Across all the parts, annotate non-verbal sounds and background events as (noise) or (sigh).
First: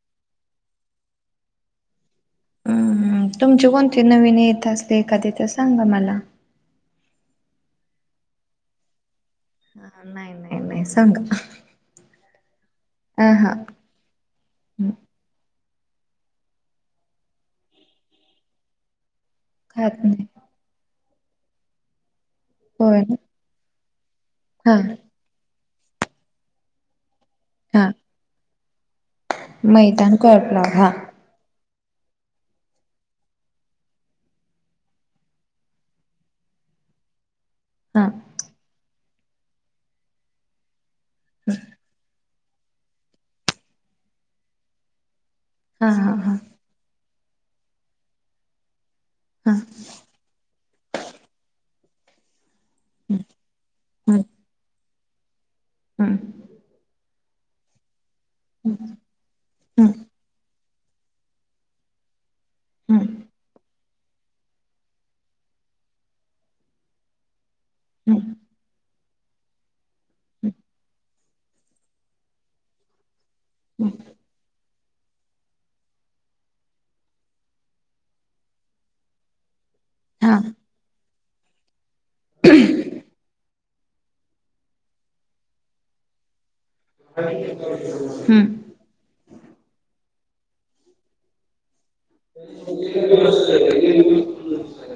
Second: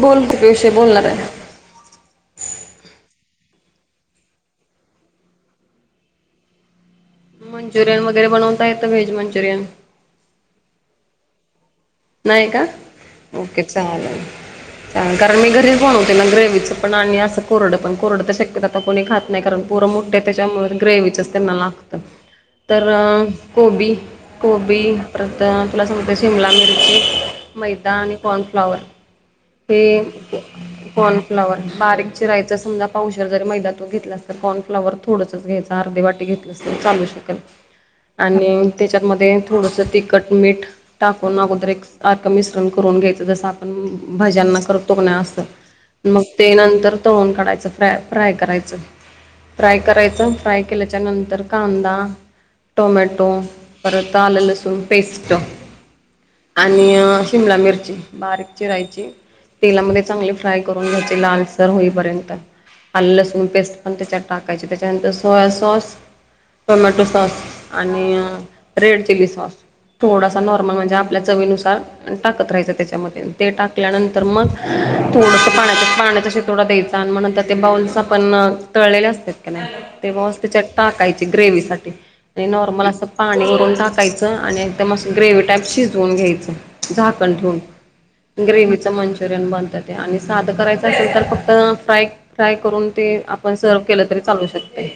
बोलते तो विषय बोलणार आहे. हम्म तुमची कोणती नवीन येत असले एखाद तर सांगा मला. मंचुरियन वगैर बनवता येत व्हेज मंचुरियन नाही नाही नाही सांगा नाही का हा हा ओके चाले हम्म, कारण मी घरीच बनवते ना ग्रेव्ही चं पण आणि असं कोरडं पण कोरड तर शक्यतो आता कोणी खात नाही कारण पोर खात मोठे आहे नाही त्याच्यामुळे ग्रेवीचच त्यांना लागत तर, होय गोबी ना. हा गोबी परत तुला सांगते शिमला मिर्ची हा मैदा आणि कॉर्नफ्लाॉवर हे मैदान कॉर्नफ्लॉवर हा फ्लाॉवर बारीक चिरायच समजा पाऊशर जर मैदा तू घेतला तर कॉनफ्लावर थोडंच घ्यायचा अर्धी वाटी घेतलं, चालू शकल हा आणि त्याच्यात मधे थोडस तिखट मीठ टाकून अगोदर एक मिश्रण करून घ्यायच जस आपण भज्यांना करतो अस हा हा मग हा ते नंतर तळूण काढायच फ्रय फ्राय करायचं हा फ्राय करायचं फ्राय केल्याच्या नंतर कांदा, टोमॅटो पर आल लसून पेस्ट हां! आणि शिमला मिरची बारीक हम्म चिरायची हम्म तेलामध्ये चांगले फ्राय करून घ्यायचे लालसर होईपर्यंत आल हम्म लसूण पेस्ट पण त्याच्यात टाकायचे त्याच्यानंतर सोया सॉस टोमॅटो सॉस, आणि हम्म रेड चिली सॉस थोडासा नॉर्मल म्हणजे आपल्या चवीनुसार टाकत राहायचं त्याच्यामध्ये ते हम्म. टाकल्यानंतर तर मग थोडस पाण्या पाण्याचा शेतोडा द्यायचा आणि म्हण ते बाउल्स आपण तळलेले असते, ते म हा त्यािच्या टाकायची ग्रेव साठी नॉर्मल असं, पाणी करून टाकायचं आणि एकदम असं ग्रेव टाईप शिजवून घ्यायचं, हम्! ग्रेवीचं मंचुरियन बनतात ते आणि साधं करायचं असेल तर फक्त फ्राय- फ्राय करून ते आपण सर्व केलं तरी चालू शकते.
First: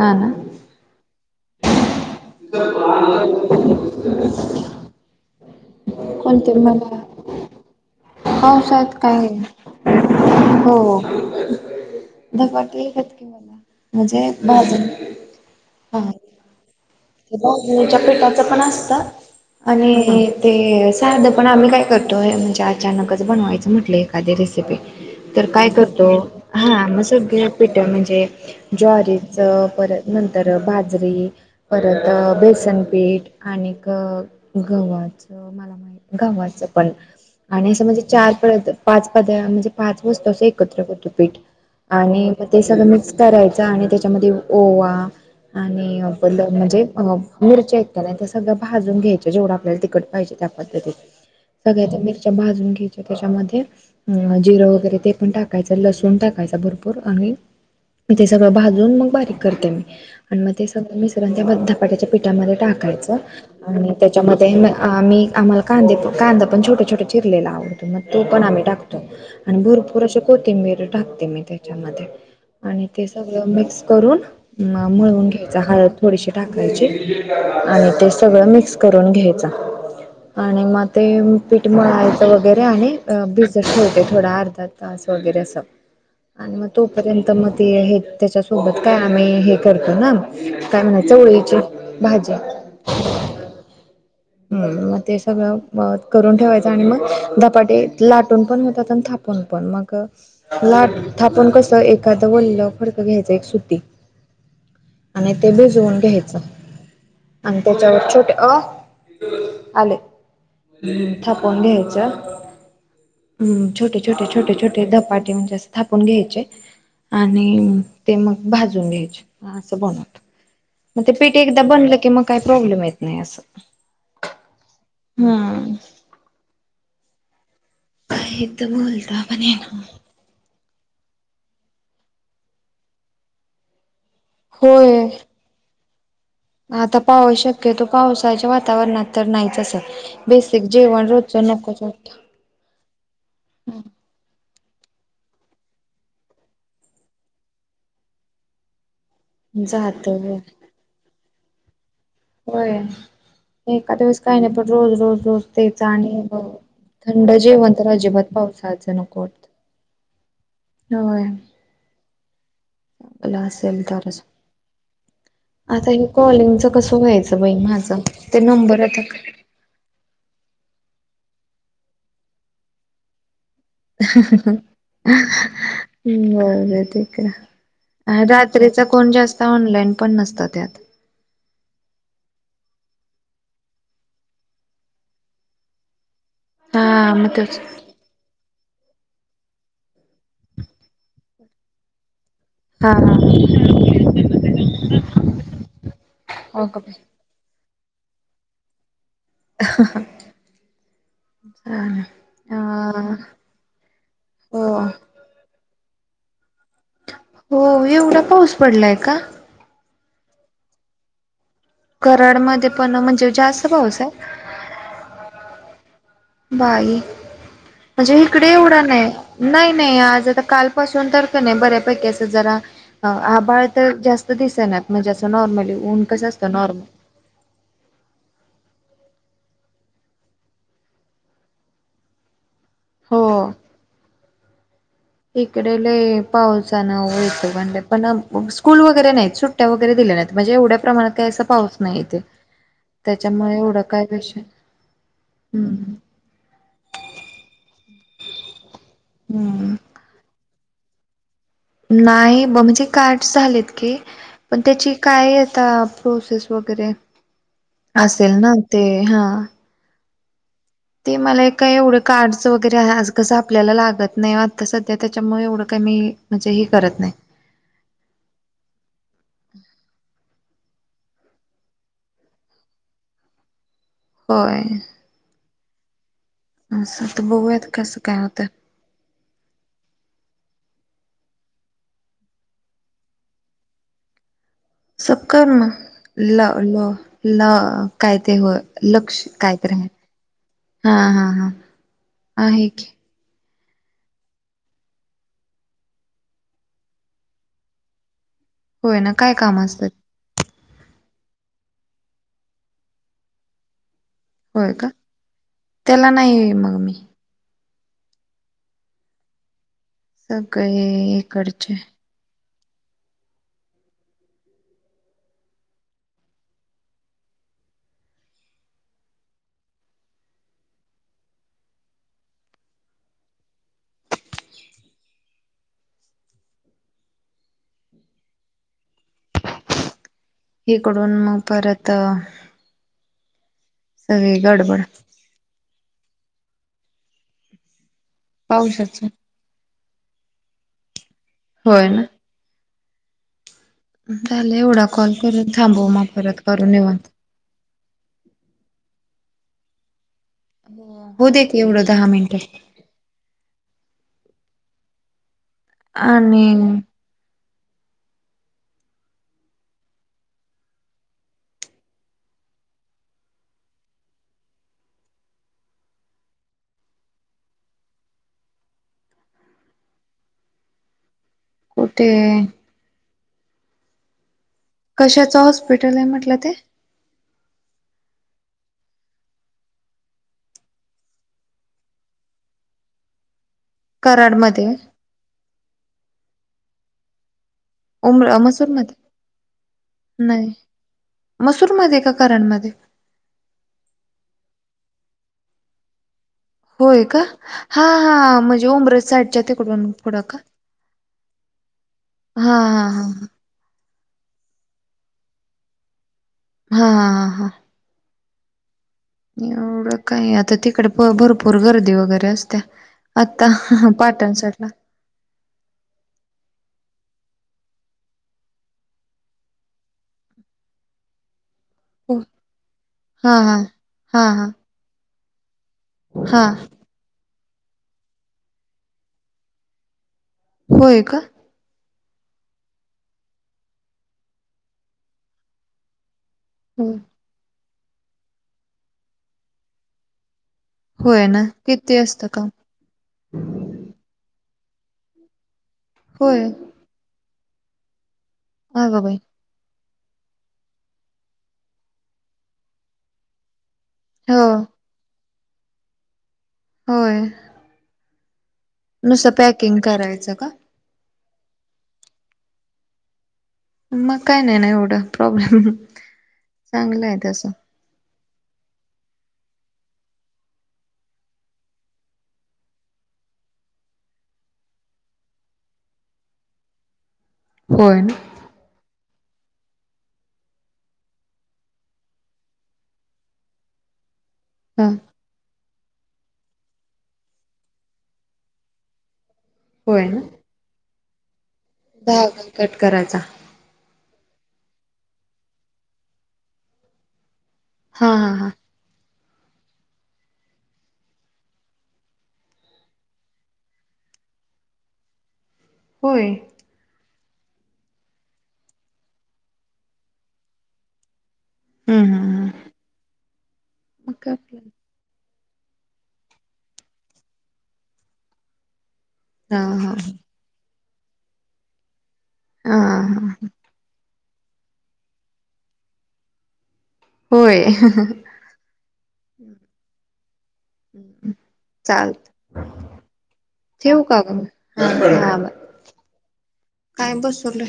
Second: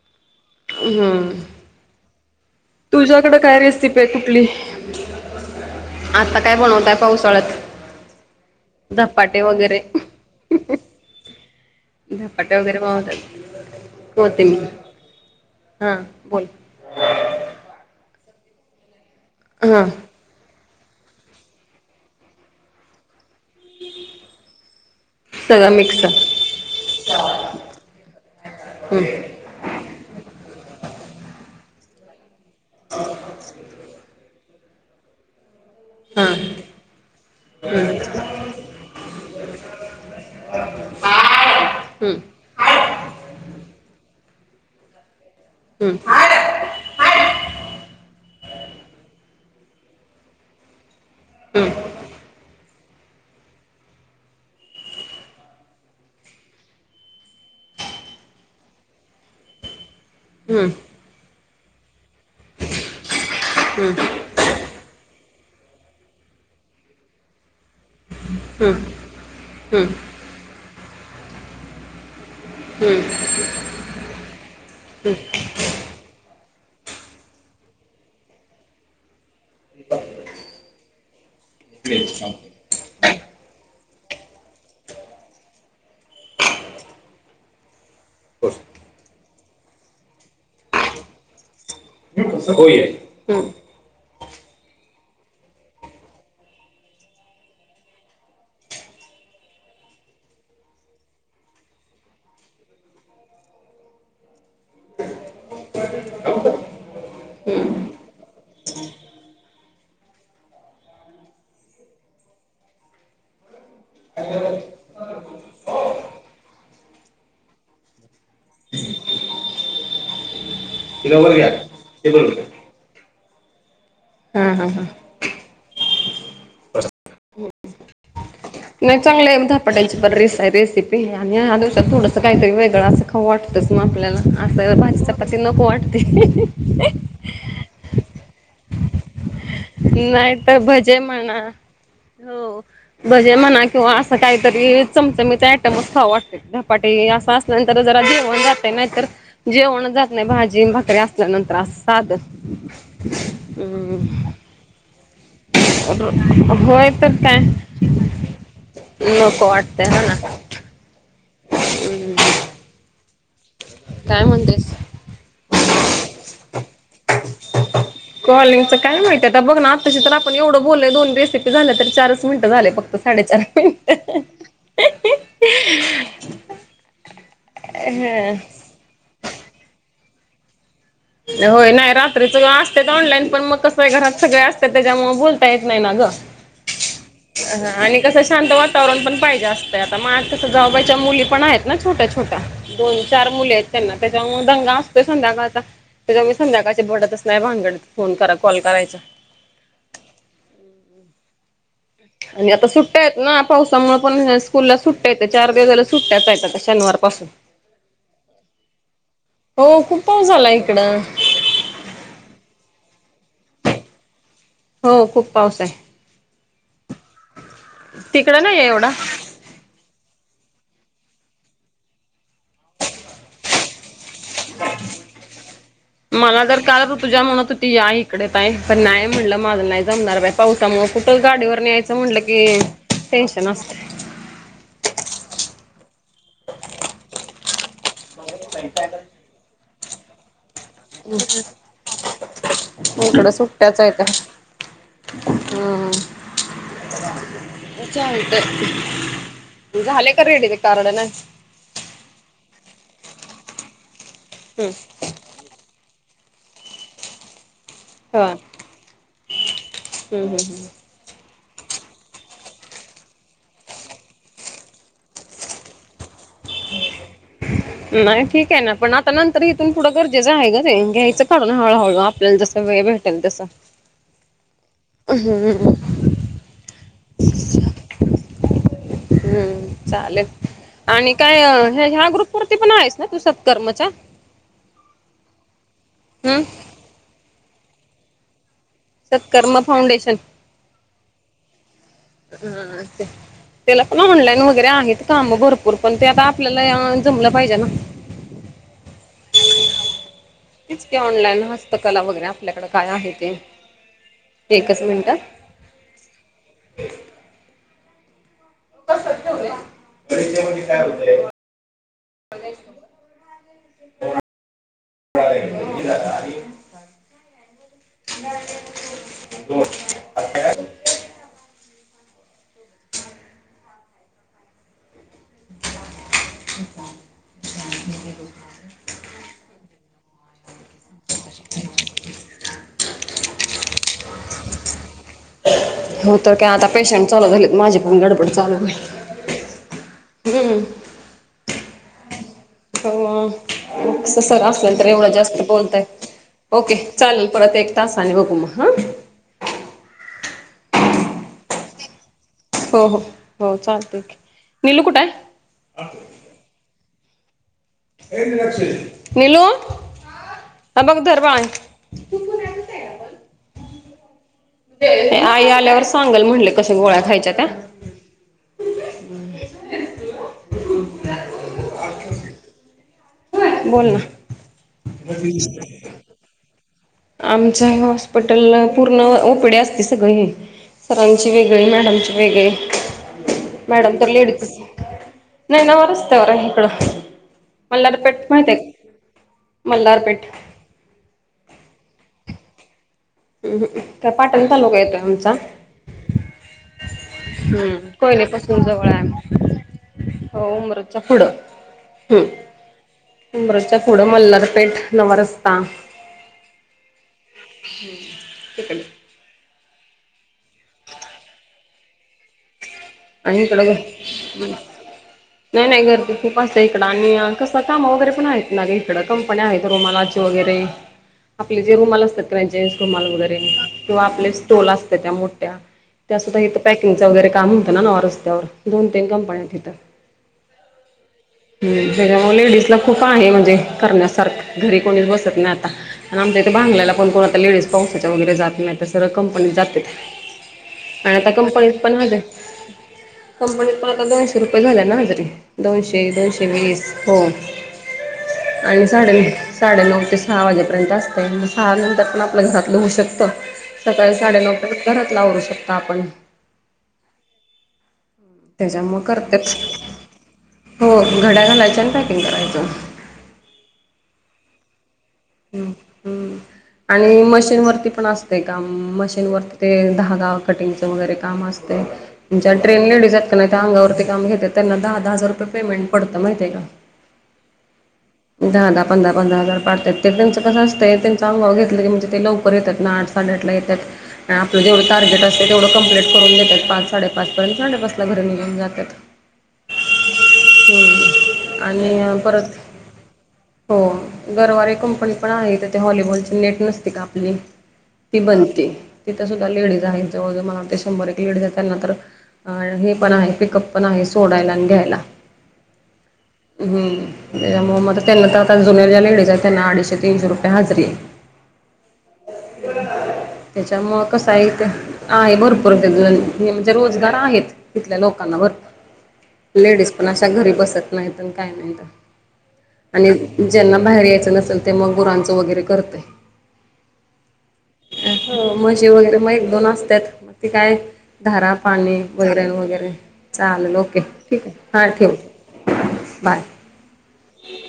हा ना! हम्म! तुझ्याकडें काय रेसिपी आहे कुठली? आता काय बनवताय पावसाळ्यात? पावसाळ्यात काय धपाटे वगैरे हो! धपाटे धपाट वगैरे एका बनवतात म्हणजे होते मी भाज हा बोल! भाजणीच्या पिठाच पण असत हा आणि, ते साधं पण आम्ही काय करतोय म्हणजे अचानकच बनवायचं, म्हटलं एखादी रेसिपी तर काय सगळं मिक्स करतो हा मस पिठ म्हणजे, हम्म ज्वारीच परत नंतर बाजरी परत बेस, वसनपीठ आणि गव्हाचं मला माहि हा गवाचं पण, आणि असं हम्म म्हणजे चार प पाच पद म्हणजे पाच वजत असं एकत्र होतुपीठ आणि हम्म मग ते सगळं मिक्स करायचं आणि त्याच्यामध्ये ओवा, आणि बल म्हणजे मिरची ऐक तस सगळं भाजून घ्यायच जेवढं आपल्याला तिकट पाहिजे त्या पद्धतीत हम्म हम्म सगळ्या त्या भाजून घ्यायच्या त्याच्यामध्ये अ जिरं वगैरे ते पण टाकायचं लसण टाकायच भरपूर आणि तेे सगळं भाजून मग बारीक करते मी आणि मग ते हम्म सगळं मिश्रण त्या धपाट्याच्या पिठामध्ये टाकायचं आणि हम्म त्याच्यामध्ये आम्ही आम्हाला कांदे कांदा पण छोटे छोटे चिरलेला आवडतो. मग तो पण आम्ही हम्म टाकतो आणि हम्म हम्म भरपूर अशी कोथिंबीर टाकते मी त्याच्यामध्ये आणि ते सगळं मिक्स करून मळुन घ्यायचं हळप (inaudible) (inaudible) गडीशी टाकायची आणि ते सगळं मिक्स करून घ्यायचं आणि मग ते पीठ मळायचं वगैरे आणि भिजत ठेवते थोडा अर्धा तास वगैरे असं (inaudible) आणि मग तोपर्यंत मग ते आहेत त्याच्यासोबत काय आम्ही हे करतो ना काय म्हणायचं चवळीचे (inaudible) होय आहे हम्. मग ते सगळं करून ठेवायचं. आणि मग धपाटे लाटून पण होतात. आन थाप पून पन. मग लाट - थापून कसं, एखाद वल्ल फडकं घ्यायच. एक सूती. आणि ते भिजवून घ्यायचं. आणि त्याच्यावर छोटे, अ आले. थापून घ्यायचं. हम्. छोटे, छोटे, छोटे, छोटे धपाटे म्हणजे असं थापून घ्यायचे. आणि ते मग भाजून घ्यायचे. असं बनवतो. मग, ते तिला वर पीठ घ्या एकदा बनलं ते की, मग बरोबर काही प्रॉब्लेम येत नाही असं. ह, ह ह. हम्म. आहेत. नाही चांगलंय, धापटायची बर. रेस - रेसिपी. आणि या दिवसात थोडंस, काहीतरी वेगळं असं खाव वाटतच मग आपल्याला. असं, भाजी होय -चपाती ते नको वाटतय. (unintelligible) आता पाऊस शक्यतो, पावसाच्या वातावरणात तर नाही. तसं. नाही तर बेसिक भजे जेवण रोजच म्हणा नको वाटतं. हो भजे म्हणा. किंवा असं काहीतरी, चमचमीचे आयटमच खाव वाटतंय. धपाटे हे असं असल्यानंतर, जरा जेवन जातंय. नाहीतर जेवणच जात नाही. भाजी न भाकरी असल्यानंतर असं. साधं. होय. एकाद वेळेस काही नाही, पण रोज - रोज, रोज तेच. आणि हम्म होय तर थंड काय जेवण तर अजिबात पावसायचं नको वाटतंय. त्या. हा, ना. होय. हम्म. (unintelligible) ला असेल तरच. म्हणतेस आता हे कॉलिंगच कस, व्हायचं बाई माझ? ते नंबर आता तशे तर आपण एवढं बोललोय. दोन रेसिपी झाल्या तर चारच मिनिटं झाले फक्त. साडे चार मिन (unintelligible) जाऊ दे तिकडं. रात्रीचा कोण जास्त, ऑनलाईन पण नसता त्यात. (inaudible) होय. नाही, रात्रीच असत ऑनलाईन पण मग कसंय, घरात सगळे असतात. त्याच्यामुळे बोलता येत नाही ना गं. हा मग (inaudible) तेच. ह. आणि कसं, शांत वातावरण पण पाहिजे असतं. आता मायत कसं, जावबायच्या मुली पण आहेत ना. छोट्या- छोट्या. हा दोन - हा. चार मुली आहेत त्यांना. त्याच्यामुळे दंगा असतोय, संध्याकाळचा. मी हो का संध्याकाळचे बाई. भडतच नाही, भानगडत. फोन करा, कॉल करायचा. (unintelligible) हा. आणि आता सुट्ट्यायत ना. पावसामुळे पण ह्या स्कूलला हो सुट्ट्या चार दिवस झालं सुट्याचायत आता. शनवार पाासून. हो, एवढा पाऊस पडलाय का? हो. खूप पाऊस झालाय, इकडं? कराडमध्ये पण, म्हणजे जास्त पाऊसाय. हो. खूप पाऊसाय. बाई. म्हणजे तिकडं इकडे नाहीये एवढा नाही. नाही- नाही. आज आता, कालपासून तर कनाही बऱ्यापैकीच असा जरा हा, आबाळ तर जास्त दिसेना. म्हणजे असं नॉर्मली ऊन कसं मला असतं तर नॉर्मल काल पूजा म्हणत होती, या इकडे ताई. पण नाही म्हणलं. माझं नाही जमणार बाय, पावसामुळ कुठं गाडीवर न्यायच च म्हणलं की, टेन्शन हो. असतय. इकडे लई, पावसानं वैताग आणलाय. पण स्कूल वगैरे नाहीत. सुट्ट सुट्टया वैगेरे दिल्या नाहीत. म्हणजे एवढ्या प्रमाणात काहीसा पाऊस नाही इथे त्याच्यामुळे एवढं काय विशेष हा. हम्म चालतंय झाले का रेडी कारण नाही. नाही मग जे कार्डस झालेत की पण हम्म. त्याची काय आता प्रोसेस वगैरे असेल हम्म ना ते हा. हम्म हम्म. ते मला काय एवढं कार्डस वगैरे आज कसं आपल्याला लागत नाही आता सध्या त्याच्यामुळे एवढं काही मी म्हणजे हे करत नाही. (inaudible) नाही ठीक आहे ना पण आता नंतर इथून पुढं गरजेचं आहे ग ते घ्यायचं काढून हळूहळू आपल्याला जस वेळ भेटेल. भेटेल तस. होय. हम्म. असं होतं बघुयात कसं काय होतं. हम्म चालेल. आणि काय ह्या ग्रुप वरती पण आहेस ना तू सत्कर्मच्या सत्कर्म हम्म. ल ल व काय ते होय. लक्ष सत्कर्म कायतर ते फाउंडेशन हा हा हा. आहे हा की ते त्याला पण ऑनलाईन वगैरे आहेत काम भरपूर पण ते आता आपल्याला जमलं पाहिजे ना. होय ना काय काम असतात. तेच की ऑनलाईन हस्तकला वगैरे आपल्याकड काय आहे ते होय एकच का मिनिटं. त्याला नाही मग मी कस ठेवलय सगळे इकडचे बघायच. (unintelligible) (inaudible) (inaudible) (unintelligible) इकडून मग परत सगळी गडबड हो तर काय आता पेशंट चालू झालेत माझी पण गडबड चालू होईल. पावसाच गेली. होय ना. हो अ कस सर झालं असलं एवढा तर एवढं कॉल जास्त करून थांबव मग बोलतयेत परत करू ओके निवांत चालेल. परत एक तासाने बघू मग ह. होऊ दे एवढं दहा मिनटं हो हो हो चालते की निलू कुठ आहे. (unintelligible) नीलू हे बघ धर बांध. आई आल्यावर सांगल म्हटले कशा गोळ्या खायच्या त्या कुठे बोल ना. कशाचं हॉस्पिटल आहे म्हटलं ते आमच्या हॉस्पिटल पूर्ण ओपिडी असती सगळेहे. सरांची वेगळे मॅडमची वेगळे. मॅडम तर लेडीज कराडमध्ये नाही नवा रस्त्यावर हाय इकडं. मल्हारपेठ उमर माहित आहे मसूरमध्ये मल्हारपेठ मसूर मध्ये का करडमध्ये हम्म का पाटण तालुका येतोय आमचा होय का हा हा कोयले पासून म्हणजे जवळ उमरस आहे साठच्या तिकडून पुड का? हो उमरच्या पुढं हा हम्म हा हा ह. उमरच्या पुढं मलारपेठ नवा रस्ता हा हा हा हा. हे कण. एवढं काही आता तिकडे भरपूर गर्दी वगैरे असत्या. आणि आता कड पाटण मग साईडला नाही नाही गरदी खूप असत इकडं आणि कसं काम वगैरे पण आहेत ना इकडं कंपनी आहेत रुमालाची वगैरे ह (inaudible) आपले जे रुमाल हो असतात क्रेचास रुमाल हां वगैरे हां. किंवा हां आपले हां स्टॉल असतात त्या मोठ्या त्यासुद्धा हां इथं पॅकिंगचं वगैरे काम होतं नाव रस्त्यावर दोन तीन कंपन्यात तिथं. होय का. हम् त्याच्यामुळे लेडीज ला खूप आहे म्हणजे करण्यासारख घरी कोणीच बसत नाही आता. आणि आमच्या इथे हो बांगल्याला पण कोणता लेडीज पांसाच्या वगैरे जात नाही तर सगळं कंपनी जाते. आणि होय आता ना कंपनीत पण किती हते असतं काम? कंपनीत पण आता दोनशे रुपये झाले ना हजरी दोनशे होय दोनशे वीस. हो आणि अगं झाड बाई नाही. साडेनऊ ते सहा वाजेपर्यंत असतें म सहा नंतर पण आपल्या घरातलं होऊ शकतं. सकाळी साडे हो नऊ ते घरातल आवरू शकतो आपण. होय. त्याच्यामुळे नुसतं करतेत पॅकिंग करायचं का? हो घड्या घालायच्या आणि पॅकिंग करायचं. मग काय ना एवढं. ह प्रॉब्लेम ह् चांगलं आहे आणि तसं मशीन वरती पण असत. ते काम मशीनवरती ते धागा कटिंगचं वगैरे काम असतेय. ज्या ट्रेन लेडीज आहेत का नाही त्या अंगावरती काम घेतात त्यांना दहा दहा हजार रुपये पेमेंट पडतं माहिती का. होय. दहा दहा पंधरा पंधरा हजार पाडतात ते त्यांच कसं असतं त्यांचा अनुभव घेतलं की म्हणजे ते लवकर येतात ना आठ सोडआठला येतात आपलं जेवढं हां टार्गेट अस तेवढं कंप्लीट करून देतात पाच साडेपाच पर्यंत साडेपाच ला घरी निघून जातात. होय ना. (unintelligible) होम्. धागा कट करायचा. हो गरवारे कंपनी पण आहे त्या ते ह्हॉलीबॉलची लेट नसते का आपली. हा ती हा हा बनते तिथं सुद्धा लेडीज आहेत जवळ जवळ मलाते शंभर एक लेडीज असेल ना तर अ हे पण आहे पिकअप पण आहे सोडायला आणि घ्यायला. होय. हम्म त्याच्यामुळे मदत त्यांना तर आता जुने ज्या लेडीज आहेत त्यां अडीचशे तीनशे रुपय हजरी आहे. हम् हम हम. त्याच्यामुळे कस आहे ईथ आहे भरपूर ते अजुन म्हणजे रोजगार आहेत तिथल्या लोकांना हा भरपूर लेडीज हा पण अशा घरी बसत नाहीत काय नाहीत. हा आणि हा ज्यांना बाहेर यायचं नसेल ते मग गुरांचं वगैरे करतय. होय. (unintelligible) हो मग जेवण वगैरे मग एक दोन वाजत्यांत ते काय धारा पाणी चालत वगैरे वगैरे चालले की ठेवू का ग ठीक आहे हां हा ब ठिक बाय. काय बसवलं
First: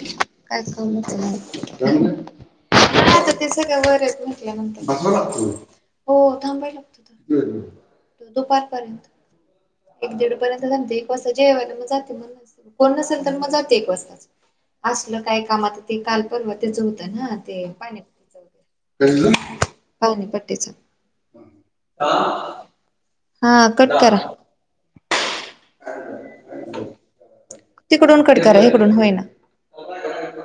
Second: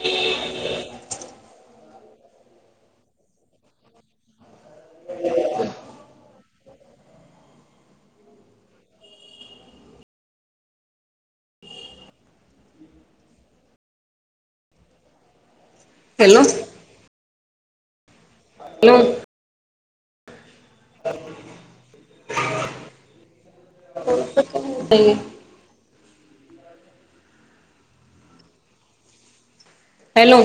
काय करलं (unintelligible) आता ते सगळ वरंल्यानंतर (unintelligible) हो थांबाय लागत दुपारपर्यंत एक दीड पर्यंत जमते एक वाजता जेवायला मग जाते म कोण नसेल तर मग जाते (unintelligible) असल काय कामात ते काल हॅलो परवा तेच होतं ना ते पाणीपच हॅलो वगर (unintelligible) पाऊ नाही (unintelligible) पट्टेच (unintelligible) हा कटकरा आहे (unintelligible) तिकडून कटकरा इिकडून होईना. हॅलो.